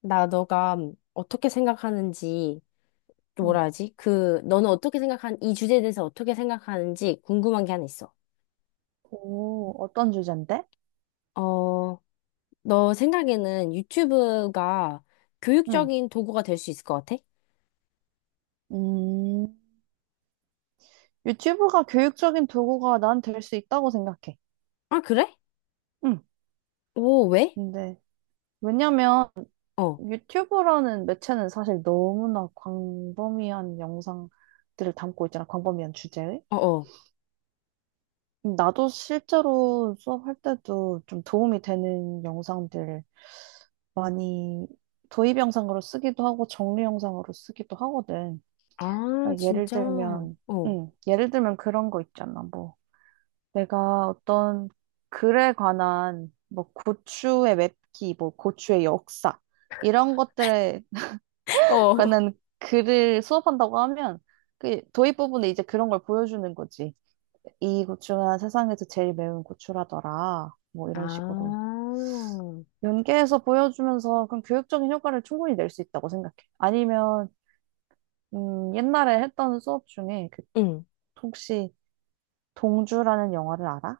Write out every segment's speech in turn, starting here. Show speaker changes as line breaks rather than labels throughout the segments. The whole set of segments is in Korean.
나 너가 어떻게 생각하는지, 또
응.
뭐라 하지? 그, 너는 이 주제에 대해서 어떻게 생각하는지 궁금한 게 하나 있어.
오, 어떤 주제인데?
어, 너 생각에는 유튜브가
응.
교육적인 도구가 될 수 있을 것 같아?
음, 유튜브가 교육적인 도구가 난 될 수 있다고 생각해.
아, 그래?
응.
오, 왜?
근데, 왜냐면
어,
유튜브라는 매체는 사실 너무나 광범위한 영상들을 담고 있잖아. 광범위한 주제의.
어, 어.
나도 실제로 수업할 때도 좀 도움이 되는 영상들 많이 도입 영상으로 쓰기도 하고 정리 영상으로 쓰기도 하거든.
아,
그러니까 예를
진짜?
들면,
어.
응, 예를 들면 그런 거 있잖아. 뭐. 내가 어떤 글에 관한 뭐 고추의 맵기, 뭐 고추의 역사 이런 것들에
어.
관한 글을 수업한다고 하면 그 도입 부분에 이제 그런 걸 보여주는 거지. 이 고추가 세상에서 제일 매운 고추라더라. 뭐
아,
이런 식으로 연계해서 보여주면서 그런 교육적인 효과를 충분히 낼 수 있다고 생각해. 아니면 옛날에 했던 수업 중에 그
응.
혹시 동주라는 영화를 알아?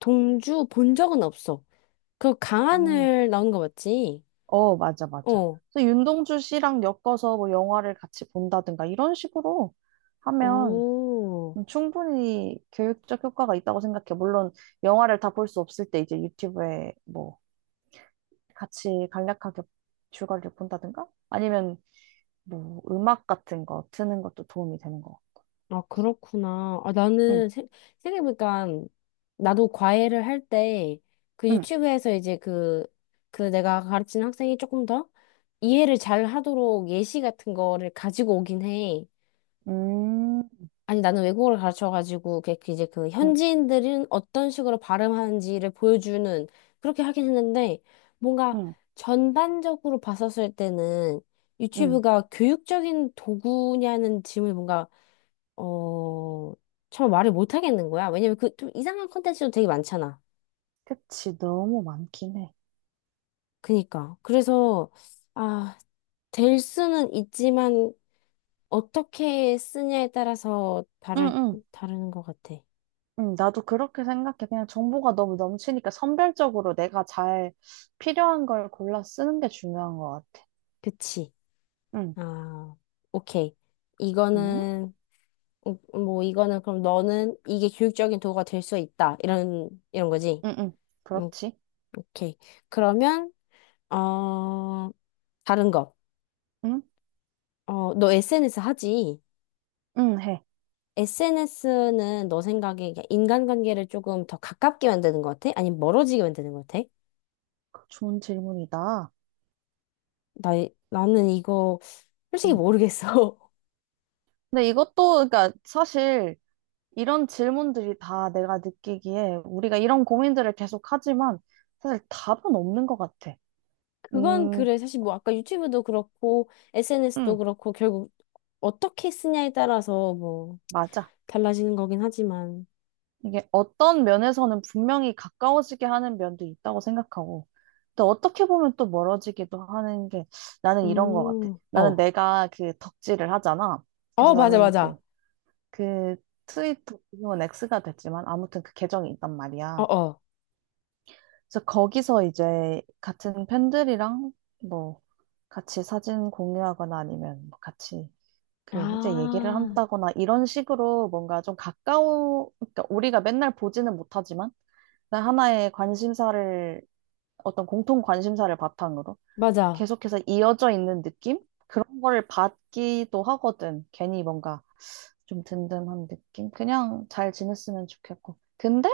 동주 본 적은 없어. 그
음.
강하늘 나온 거 맞지?
어, 맞아, 맞아.
어.
그래서 윤동주 씨랑 엮어서 뭐 영화를 같이 본다든가 이런 식으로 하면
오.
충분히 교육적 효과가 있다고 생각해. 물론 영화를 다 볼 수 없을 때 이제 유튜브에 뭐 같이 간략하게 줄거리를 본다든가 아니면 뭐 음악 같은 거 트는 것도 도움이 되는 거.
아, 그렇구나.
응,
생각해보니까 나도 과외를 할 때 그
응,
유튜브에서 이제 그, 그 내가 가르치는 학생이 조금 더 이해를 잘 하도록 예시 같은 거를 가지고 오긴 해.
음,
아니, 나는 외국어를 가르쳐가지고 그 이제 그
응,
현지인들은 어떤 식으로 발음하는지를 보여주는, 그렇게 하긴 했는데 뭔가
응,
전반적으로 봤었을 때는
응.
유튜브가 교육적인 도구냐는 질문이 뭔가 어, 잘 말을 못 하겠는 거야. 왜냐면 그 좀 이상한 컨텐츠도 되게 많잖아.
그치, 너무 많긴 해.
그니까. 그래서, 아, 될 수는 있지만, 어떻게 쓰냐에 따라서
응,
다를,
응.
다르는 것 같아.
나도 그렇게 생각해. 그냥 정보가 너무 넘치니까 선별적으로 내가 잘 필요한 걸 골라 쓰는 게 중요한 것 같아.
그치.
응,
아, 오케이.
응,
이거는, 뭐, 이거는 그럼 너는 이게 교육적인 도구가 될 수 있다. 이런, 이런 거지.
응, 응.
음,
그렇지.
오케이. 그러면, 어, 다른 거.
응,
어, 너 SNS 하지?
응, 해.
SNS는 너 생각에 이게 인간관계를 조금 더 가깝게 만드는 것 같아? 아니면 멀어지게 만드는 것 같아?
좋은 질문이다.
나, 나는 이거 솔직히
응.
모르겠어.
근데 이것도, 그러니까 사실 이런 질문들이 다 내가 느끼기에 우리가 이런 고민들을 계속 하지만 사실 답은 없는 것 같아.
그건
음,
그래. 사실 뭐 아까 유튜브도 그렇고 SNS도
응,
그렇고 결국 어떻게 쓰냐에 따라서 뭐
맞아.
달라지는 거긴 하지만.
이게 어떤 면에서는 분명히 가까워지게 하는 면도 있다고 생각하고, 또 어떻게 보면 또 멀어지기도 하는 게 나는 이런 것 같아. 나는
어.
내가 그 덕질을 하잖아.
어,
그래서
맞아,
나는 그,
맞아.
그 트위터, 지금은 X가 됐지만 아무튼 그 계정이 있단
어,
말이야.
어.
그래서 거기서 이제 같은 팬들이랑 뭐 같이 사진 공유하거나 아니면 뭐 같이 그 이제 얘기를
아,
한다거나 이런 식으로 뭔가 좀 가까워, 그러니까 우리가 맨날 보지는 못하지만 나 하나의 관심사를, 어떤 공통 관심사를 바탕으로
맞아.
계속해서 이어져 있는 느낌? 그런 거를 받기도 하거든. 괜히 뭔가 좀 든든한 느낌? 그냥 잘 지냈으면 좋겠고. 근데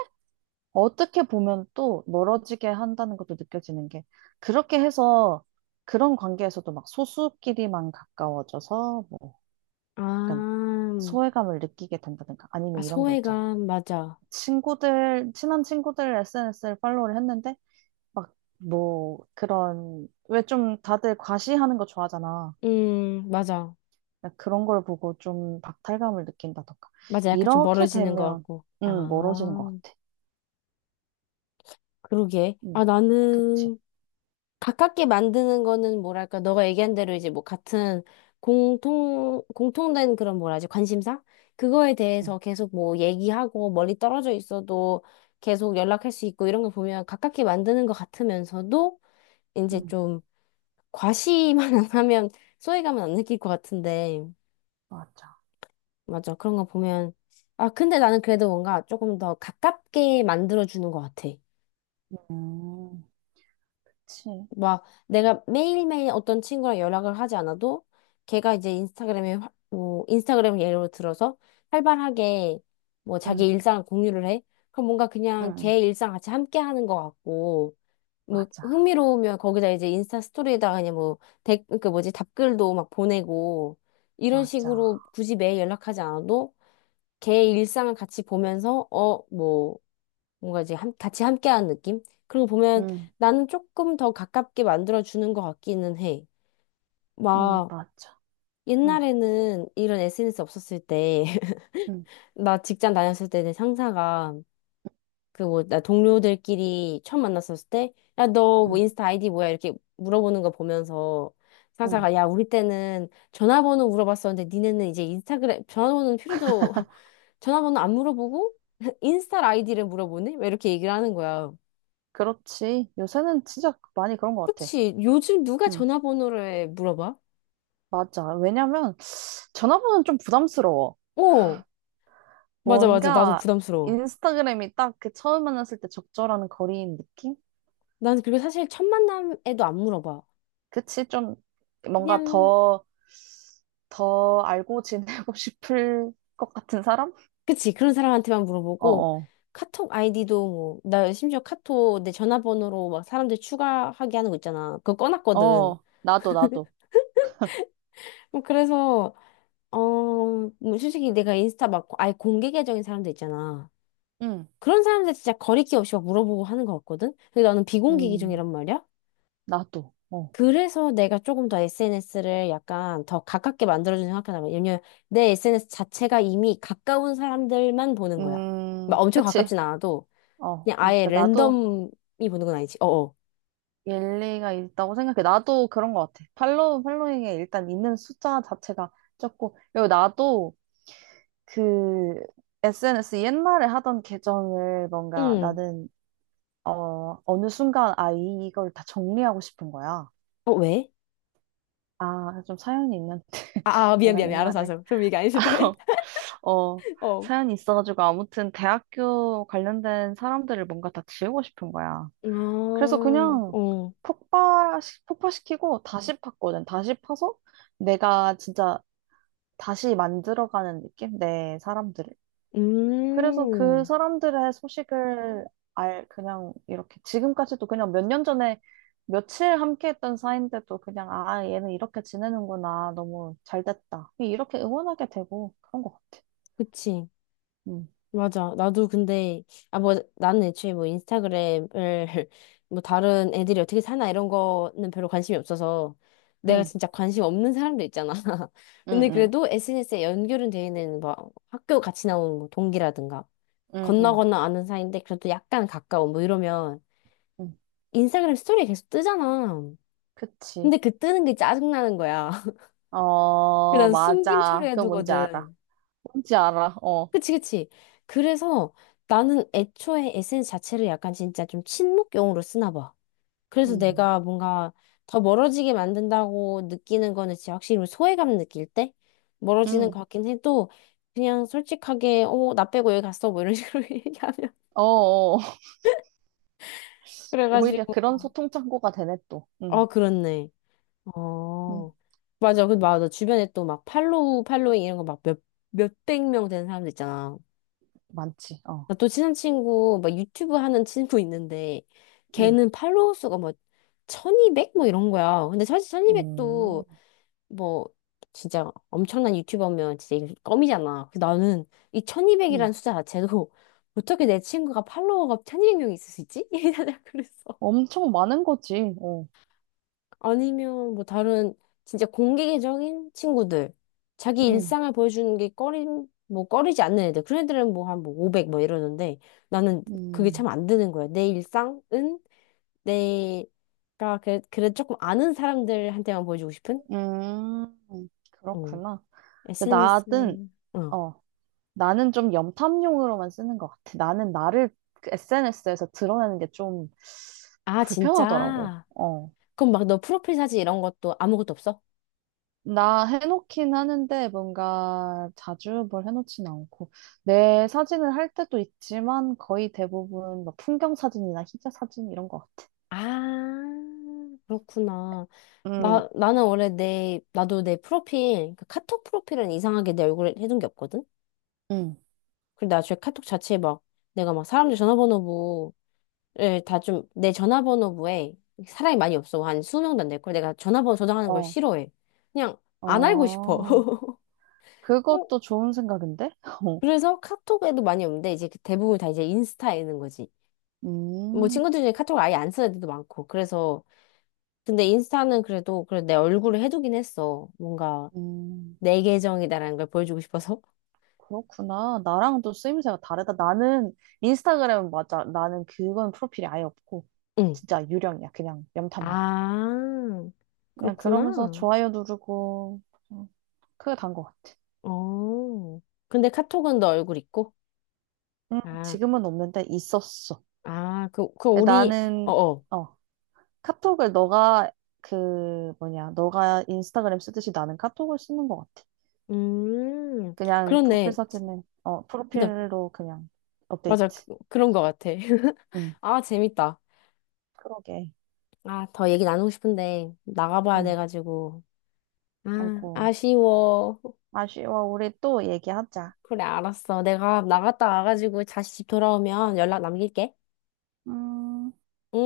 어떻게 보면 또 멀어지게 한다는 것도 느껴지는 게 그렇게 해서 그런 관계에서도 막 소수끼리만 가까워져서 뭐 약간
아,
소외감을 느끼게 된다든가 아니면
아,
이런 거 있잖아.
소외감, 맞아.
친구들, 친한 친구들 SNS를 팔로우를 했는데 막, 뭐, 그런, 왜 좀 다들 과시하는 거 좋아하잖아.
맞아.
그러니까 그런 걸 보고 좀 박탈감을 느낀다던가.
맞아, 약간 좀
이렇게
멀어지는 것
되면,
같고.
멀어지는 것
아,
같아.
그러게.
음,
아,
그치.
나는 가깝게 만드는 거는 뭐랄까, 너가 얘기한 대로 이제 뭐 같은 공통된 그런 뭐라 하지, 관심사? 그거에
음,
대해서 계속 뭐 얘기하고 멀리 떨어져 있어도 계속 연락할 수 있고 이런 거 보면 가깝게 만드는 것 같으면서도 이제
음,
좀 과시만 안 하면 소외감은 안 느낄 것 같은데.
맞아.
맞아, 그런 거 보면. 아, 근데 나는 그래도 뭔가 조금 더 가깝게 만들어주는 것 같아.
음, 그치.
막 내가 매일매일 어떤 친구랑 연락을 하지 않아도 걔가 이제 뭐 인스타그램 예로 들어서 활발하게 뭐 자기
음,
일상을 공유를 해. 그럼 뭔가 그냥
음,
걔 일상 같이 함께 하는 것 같고 뭐
맞아.
흥미로우면 거기다 이제 인스타 스토리에다가 그 뭐지 답글도 막 보내고 이런
맞아.
식으로 굳이 매일 연락하지 않아도 걔 일상을 같이 보면서 어뭐 뭔가 같이 함께하는 느낌? 그리고 보면
음,
나는 조금 더 가깝게 만들어주는 것 같기는 해. 막
맞아. 음,
옛날에는 이런 SNS 없었을 때,
음,
나 직장 다녔을 때 내 상사가 그 뭐 나 동료들끼리 처음 만났었을 때, 야, 너 뭐
음,
인스타 아이디 뭐야? 이렇게 물어보는 거 보면서
음.
상사가 야, 우리 때는 전화번호 물어봤었는데 니네는 이제 인스타그램 전화번호는 필요도 전화번호 안 물어보고 인스타 아이디를 물어보네? 막 이렇게 얘기를 하는 거야.
그렇지. 요새는 진짜 많이 그런 것 같아.
그치. 요즘 누가
음,
전화번호를 물어봐?
맞아. 왜냐면, 전화번호는 좀 부담스러워.
어, 맞아, 맞아. 나도
뭔가
부담스러워.
인스타그램이 딱 그 처음 만났을 때 적절한 거리인 느낌?
난 그리고 사실 첫 만남에도 안 물어봐.
그치? 좀 뭔가
그냥,
더, 더 알고 지내고 싶을 것 같은 사람?
그치. 그런 사람한테만
어
물어보고,
어.
카톡 아이디도 뭐, 나 심지어 카톡 내 전화번호로 막 사람들 추가하게 하는 거 있잖아. 그거
어,
꺼놨거든.
어, 나도, 나도.
뭐 그래서, 어, 뭐 솔직히 내가 인스타 막 아예 공개 계정인 사람들 있잖아.
응,
그런 사람들 진짜 거리낌 없이 막 물어보고 하는 거 같거든? 근데 나는 비공개
음,
계정이란 말이야?
나도. 어.
그래서 내가 조금 더 SNS를 약간 더 가깝게 만들어주는 생각하다가 왜냐면 내 SNS 자체가 이미 가까운 사람들만 보는 거야. 막 엄청
그치?
가깝진 않아도
어,
그냥 아예
그러니까 나도.
랜덤이 보는 건 아니지. 어어.
일리가 있다고 생각해. 나도 그런 것 같아. 팔로우, 팔로잉에 일단 있는 숫자 자체가 적고, 그리고 나도 그 SNS 옛날에 하던 계정을 뭔가
응.
나는, 어, 어느 순간, 아, 이걸 다 정리하고 싶은 거야.
어, 왜?
아, 좀 사연이 있는데.
아,
내가
미안. 알았어,
옛날에,
알았어. 그럼 얘기 안 해도 돼.
어,
어.
사연이 있어가지고, 아무튼 대학교 관련된 사람들을 뭔가 다 지우고 싶은 거야.
아,
그래서 그냥
어.
폭발, 폭발시키고 다시 팠거든. 다시 파서 내가 진짜 다시 만들어가는 느낌? 내 사람들을. 그래서 그
음.
사람들의 소식을 알, 그냥 이렇게 지금까지도 그냥 몇 년 전에 며칠 함께 했던 사이인데도 그냥 아, 얘는 이렇게 지내는구나. 너무 잘 됐다. 이렇게 응원하게 되고 그런 것 같아.
그치.
응,
맞아. 나도 근데, 아, 뭐, 나는 애초에 뭐 인스타그램을, 뭐 다른 애들이 어떻게 사나 이런 거는 별로 관심이 없어서, 내가
응,
진짜 관심 없는 사람도 있잖아.
응,
근데
응,
그래도 SNS에 연결은 돼 있는 뭐 학교 같이 나온 뭐 동기라든가,
응,
건너
응.
건너 아는 사이인데 그래도 약간 가까운 뭐 이러면,
응.
인스타그램 스토리 계속 뜨잖아.
그치.
근데 그 뜨는 게 짜증나는 거야.
어,
그난 숨김
맞아. 그거 뭔지 알아.
처리해두거든.
뭔지 알아. 어.
그치. 그래서 나는 애초에 에 n 스 자체를 약간 진짜 좀 친목용으로 쓰나 봐. 그래서
음,
내가 뭔가 더 멀어지게 만든다고 느끼는 거는 진짜 확실히 소외감 느낄 때 멀어지는
음,
것 같긴 해도 그냥 솔직하게, 어, 나 빼고 여기 갔어. 뭐 이런 식으로 얘기하면.
어, 어. 오히려
그래가지고,
그런 소통 창구가 되네 또.
어, 그렇네.
음,
어. 맞아. 그, 맞아. 주변에 또 막 팔로우, 팔로잉 이런 거 막 몇, 몇백 명 되는 사람들 있잖아.
많지. 어.
나 또 친한 친구, 막 유튜브 하는 친구 있는데,
음,
걔는 팔로워 수가 뭐, 1200? 뭐 이런 거야. 근데 사실
음.
1200도 뭐, 진짜 엄청난 유튜버면 진짜 이거 껌이잖아. 그래서 나는 이
음,
1200이라는 숫자 자체도 어떻게 내 친구가 팔로워가 1200명이 있을 수 있지? 이러다 그랬어.
엄청 많은 거지. 어.
아니면 뭐 다른 진짜 공개적인 친구들 자기
음,
일상을 보여주는 게 꺼림 뭐 꺼리지 않는 애들 그런 애들은 뭐 한 뭐 500 뭐 이러는데 나는 그게 참
음,
안 되는 거야. 내 일상은 내가 그 그래 조금 아는 사람들한테만 보여주고 싶은. 어,
그렇구나. 근데
SNS.
나는
어,
어, 나는 좀 염탐용으로만 쓰는 것 같아. 나는 나를 SNS에서 드러내는 게 좀
아,
불편하더라고.
진짜?
어.
그럼 막 너 프로필 사진 이런 것도 아무것도 없어?
나 해놓긴 하는데 뭔가 자주 뭘 해놓진 않고 내 사진을 할 때도 있지만 거의 대부분 막 풍경 사진이나 희자 사진 이런 것 같아.
아, 그렇구나.
응,
나는 원래 나도 내 프로필, 그 카톡 프로필은 이상하게 내 얼굴에 해둔 게 없거든?
응,
근데 나중에 카톡 자체에 막, 내가 막 사람들 전화번호부를 다 좀, 내 전화번호부에 사람이 많이 없어. 한 20명도 안 될걸. 내가 전화번호 저장하는 걸
어,
싫어해. 그냥 안 알고 싶어.
어,
어,
그것도 좋은 생각인데? 어.
그래서 카톡에도 많이 없는데, 이제 그 대부분 다 이제 인스타에 있는 거지. 뭐
음,
친구들 중에 카톡을 아예 안 쓰는 애들도 많고. 그래서 근데 인스타는 그래도 내 얼굴을 해두긴 했어. 뭔가
음,
내 계정이다라는 걸 보여주고 싶어서.
그렇구나. 나랑 또 쓰임새가 다르다. 나는 인스타그램은 맞아. 나는 그건 프로필이 아예 없고
응.
진짜 유령이야. 그냥 염탐만. 해.
아,
그냥 그러면서
그렇구나.
좋아요 누르고 그냥 크게 단것 같아.
어. 근데 카톡은 너 얼굴 있고? 아,
지금은 없는데 있었어.
아, 그
근데
우리, 어,
나는
어.
어, 카톡을 너가 그 뭐냐, 너가 인스타그램 쓰듯이 나는 카톡을 쓰는 것 같아.
음,
그냥 프로필
그렇네.
사진은 어,
그니까,
프로필로 그냥
맞아. 그,
업데이트.
그런 것 같아.
음,
아, 재밌다.
그러게.
아, 더 얘기 나누고 싶은데, 나가봐야
음,
돼가지고. 아,
아이고,
아쉬워.
아쉬워. 우리 또 얘기하자.
그래, 알았어. 내가 나갔다 와가지고 다시 집 돌아오면 연락 남길게.
음.
응?